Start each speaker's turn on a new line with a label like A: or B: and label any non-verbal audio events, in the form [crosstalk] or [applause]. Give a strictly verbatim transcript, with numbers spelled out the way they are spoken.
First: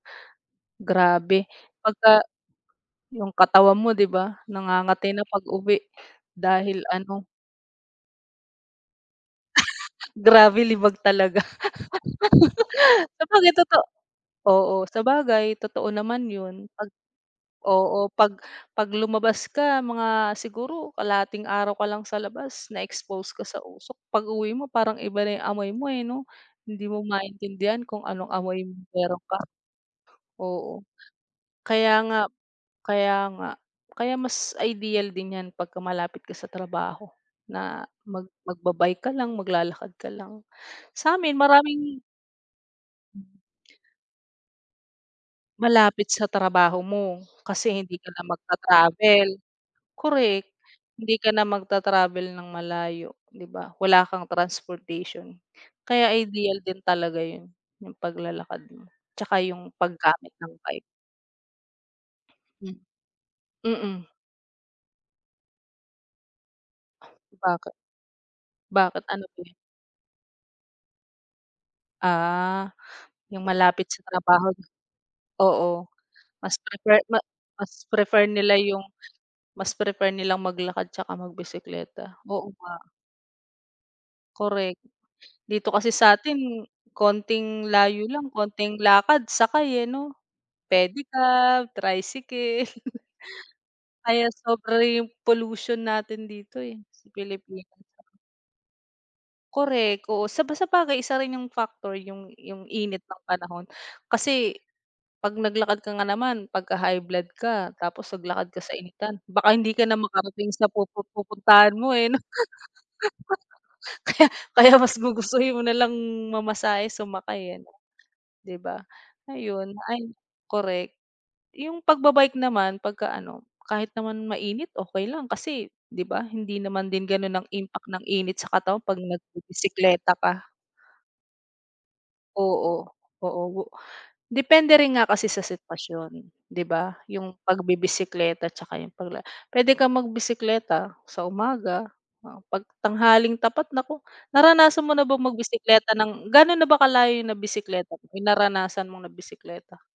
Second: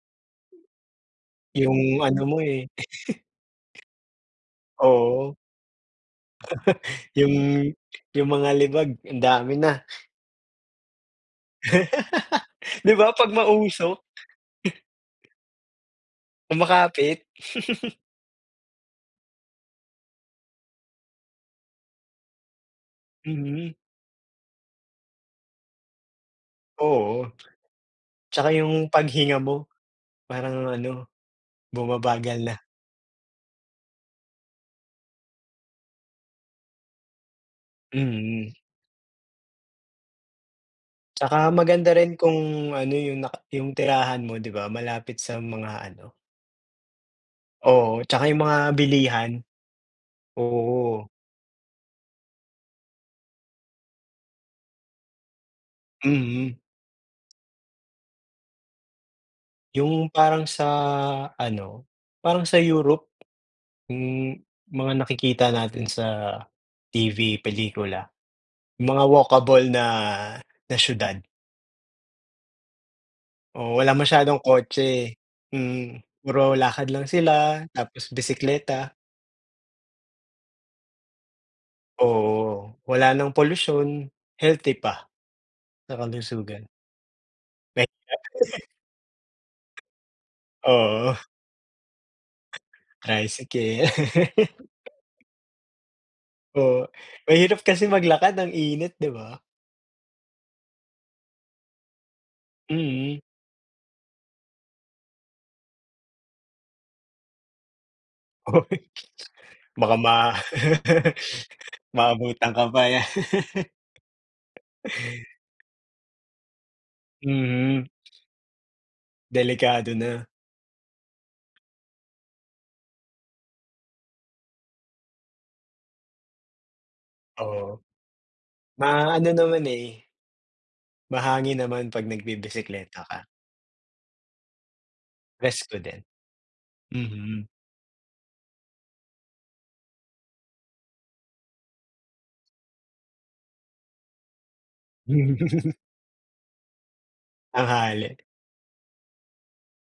A: Grabe
B: Yung ano
A: pagka
B: mo eh. [laughs]
A: yung katawan mo, di ba, nangangati na
B: Oo.
A: pag-uwi dahil
B: [laughs]
A: ano
B: Yung yung mga libag ang dami na.
A: [laughs] Grabe libag talaga.
B: [laughs] Di
A: [laughs]
B: ba 'pag
A: Actually, totoo
B: mausok?
A: oo, sabagay totoo naman yun 'pag
B: Kumakapit? [laughs]
A: oo, 'pag 'pag lumabas ka mga siguro kalahating araw ka lang sa labas na-expose ka sa
B: Mm.
A: usok, pag-uwi mo parang iba na yung amoy mo eh, 'no? Hindi mo
B: Oo,
A: maintindihan kung anong
B: tsaka
A: amoy
B: yung
A: meron
B: paghinga
A: ka.
B: mo, parang
A: Oo.
B: ano
A: Kaya nga
B: bumabagal na.
A: kaya nga. Kaya mas ideal din yan pagka malapit ka sa trabaho na mag
B: Mm.
A: magba-bike ka lang, maglalakad ka lang. Sa'min
B: Tsaka maganda
A: maraming
B: rin kung ano, yung
A: Hmm.
B: na yung tirahan mo, di ba, malapit sa mga ano.
A: Malapit sa trabaho mo, kasi hindi
B: Oo,
A: ka na
B: tsaka yung mga
A: magta-travel.
B: bilihan.
A: Korek,
B: Oo.
A: hindi ka na magta-travel ng malayo, di ba? Wala kang transportation, kaya ideal
B: Mhm.
A: din talaga yun yung paglalakad mo tsaka yung
B: Yung
A: paggamit
B: parang
A: ng
B: sa
A: bike.
B: ano, parang sa
A: Hmm.
B: Europe?
A: Mm.
B: Yung mga nakikita natin sa T-V,
A: Baki
B: pelikula, mga
A: bakit ano din?
B: walkable na na siyudad.
A: Ah, yung
B: Oo,
A: malapit
B: wala
A: sa
B: masyadong
A: trabaho,
B: kotse,
A: oo.
B: mm, puro
A: Mas
B: lakad
A: prefer
B: lang
A: ma
B: sila
A: mas
B: tapos
A: prefer nila yung
B: bisekleta.
A: mas prefer nilang maglakad tsaka magbisekleta. Oo
B: Oo,
A: nga.
B: wala ng polusyon healthy
A: Korek.
B: pa
A: Dito kasi
B: sa
A: sa atin
B: kalusugan.
A: konting
B: Pedicab.
A: layo lang,
B: [laughs]
A: konting lakad, sakay eh, 'no?
B: Oo.
A: Pedicab, tricycle. [chuckles]
B: Tricycle.
A: Kaya
B: [laughs]
A: sobra yung pollution natin dito eh
B: Oo,
A: sa
B: mahirap
A: Pilipinas.
B: kasi maglakad. Ang init, di ba?
A: Korek, oo, saba sabagay, isa rin yung factor, yung yung init
B: Mm.
A: ng panahon. Kasi 'pag naglakad ka nga naman, pagka high blood ka tapos naglakad ka sa
B: Uy,
A: initan baka hindi ka
B: baka
A: na
B: ma
A: makarating sa pupu pupuntahan mo
B: [laughs]
A: eh, 'no?
B: maabutan ka pa yan. [laughs]
A: [laughs] Kaya kaya mas gugustuhin mo nalang mamasahe, sumakay eh 'no,
B: Mhm.
A: di ba, ayon.
B: Delikado
A: Ay,
B: na.
A: korek. Yung pagba-bike naman, pagka ano, kahit naman mainit, okey lang, kasi, di ba, hindi naman din gano'n ang
B: Oo.
A: impact ng init sa katawan 'pag
B: Maano naman eh.
A: nagbibisekleta ka.
B: Mahangin naman 'pag
A: Oo,
B: nagbibisekleta ka.
A: oo. Depende rin nga kasi sa
B: Presko din.
A: sitwasyon, 'di ba, yung
B: Mhm.
A: pagbibisekleta tsaka yung pagla puwede kang magbisikleta sa umaga, oo, 'pag tanghaling tapat naku. Naranasan mo na bang
B: [laughs]
A: mag-bisikleta ng ga'no na ba kalayo nabisekleta mo,
B: Tanghali.
A: yung naranasan mong nabisekleta?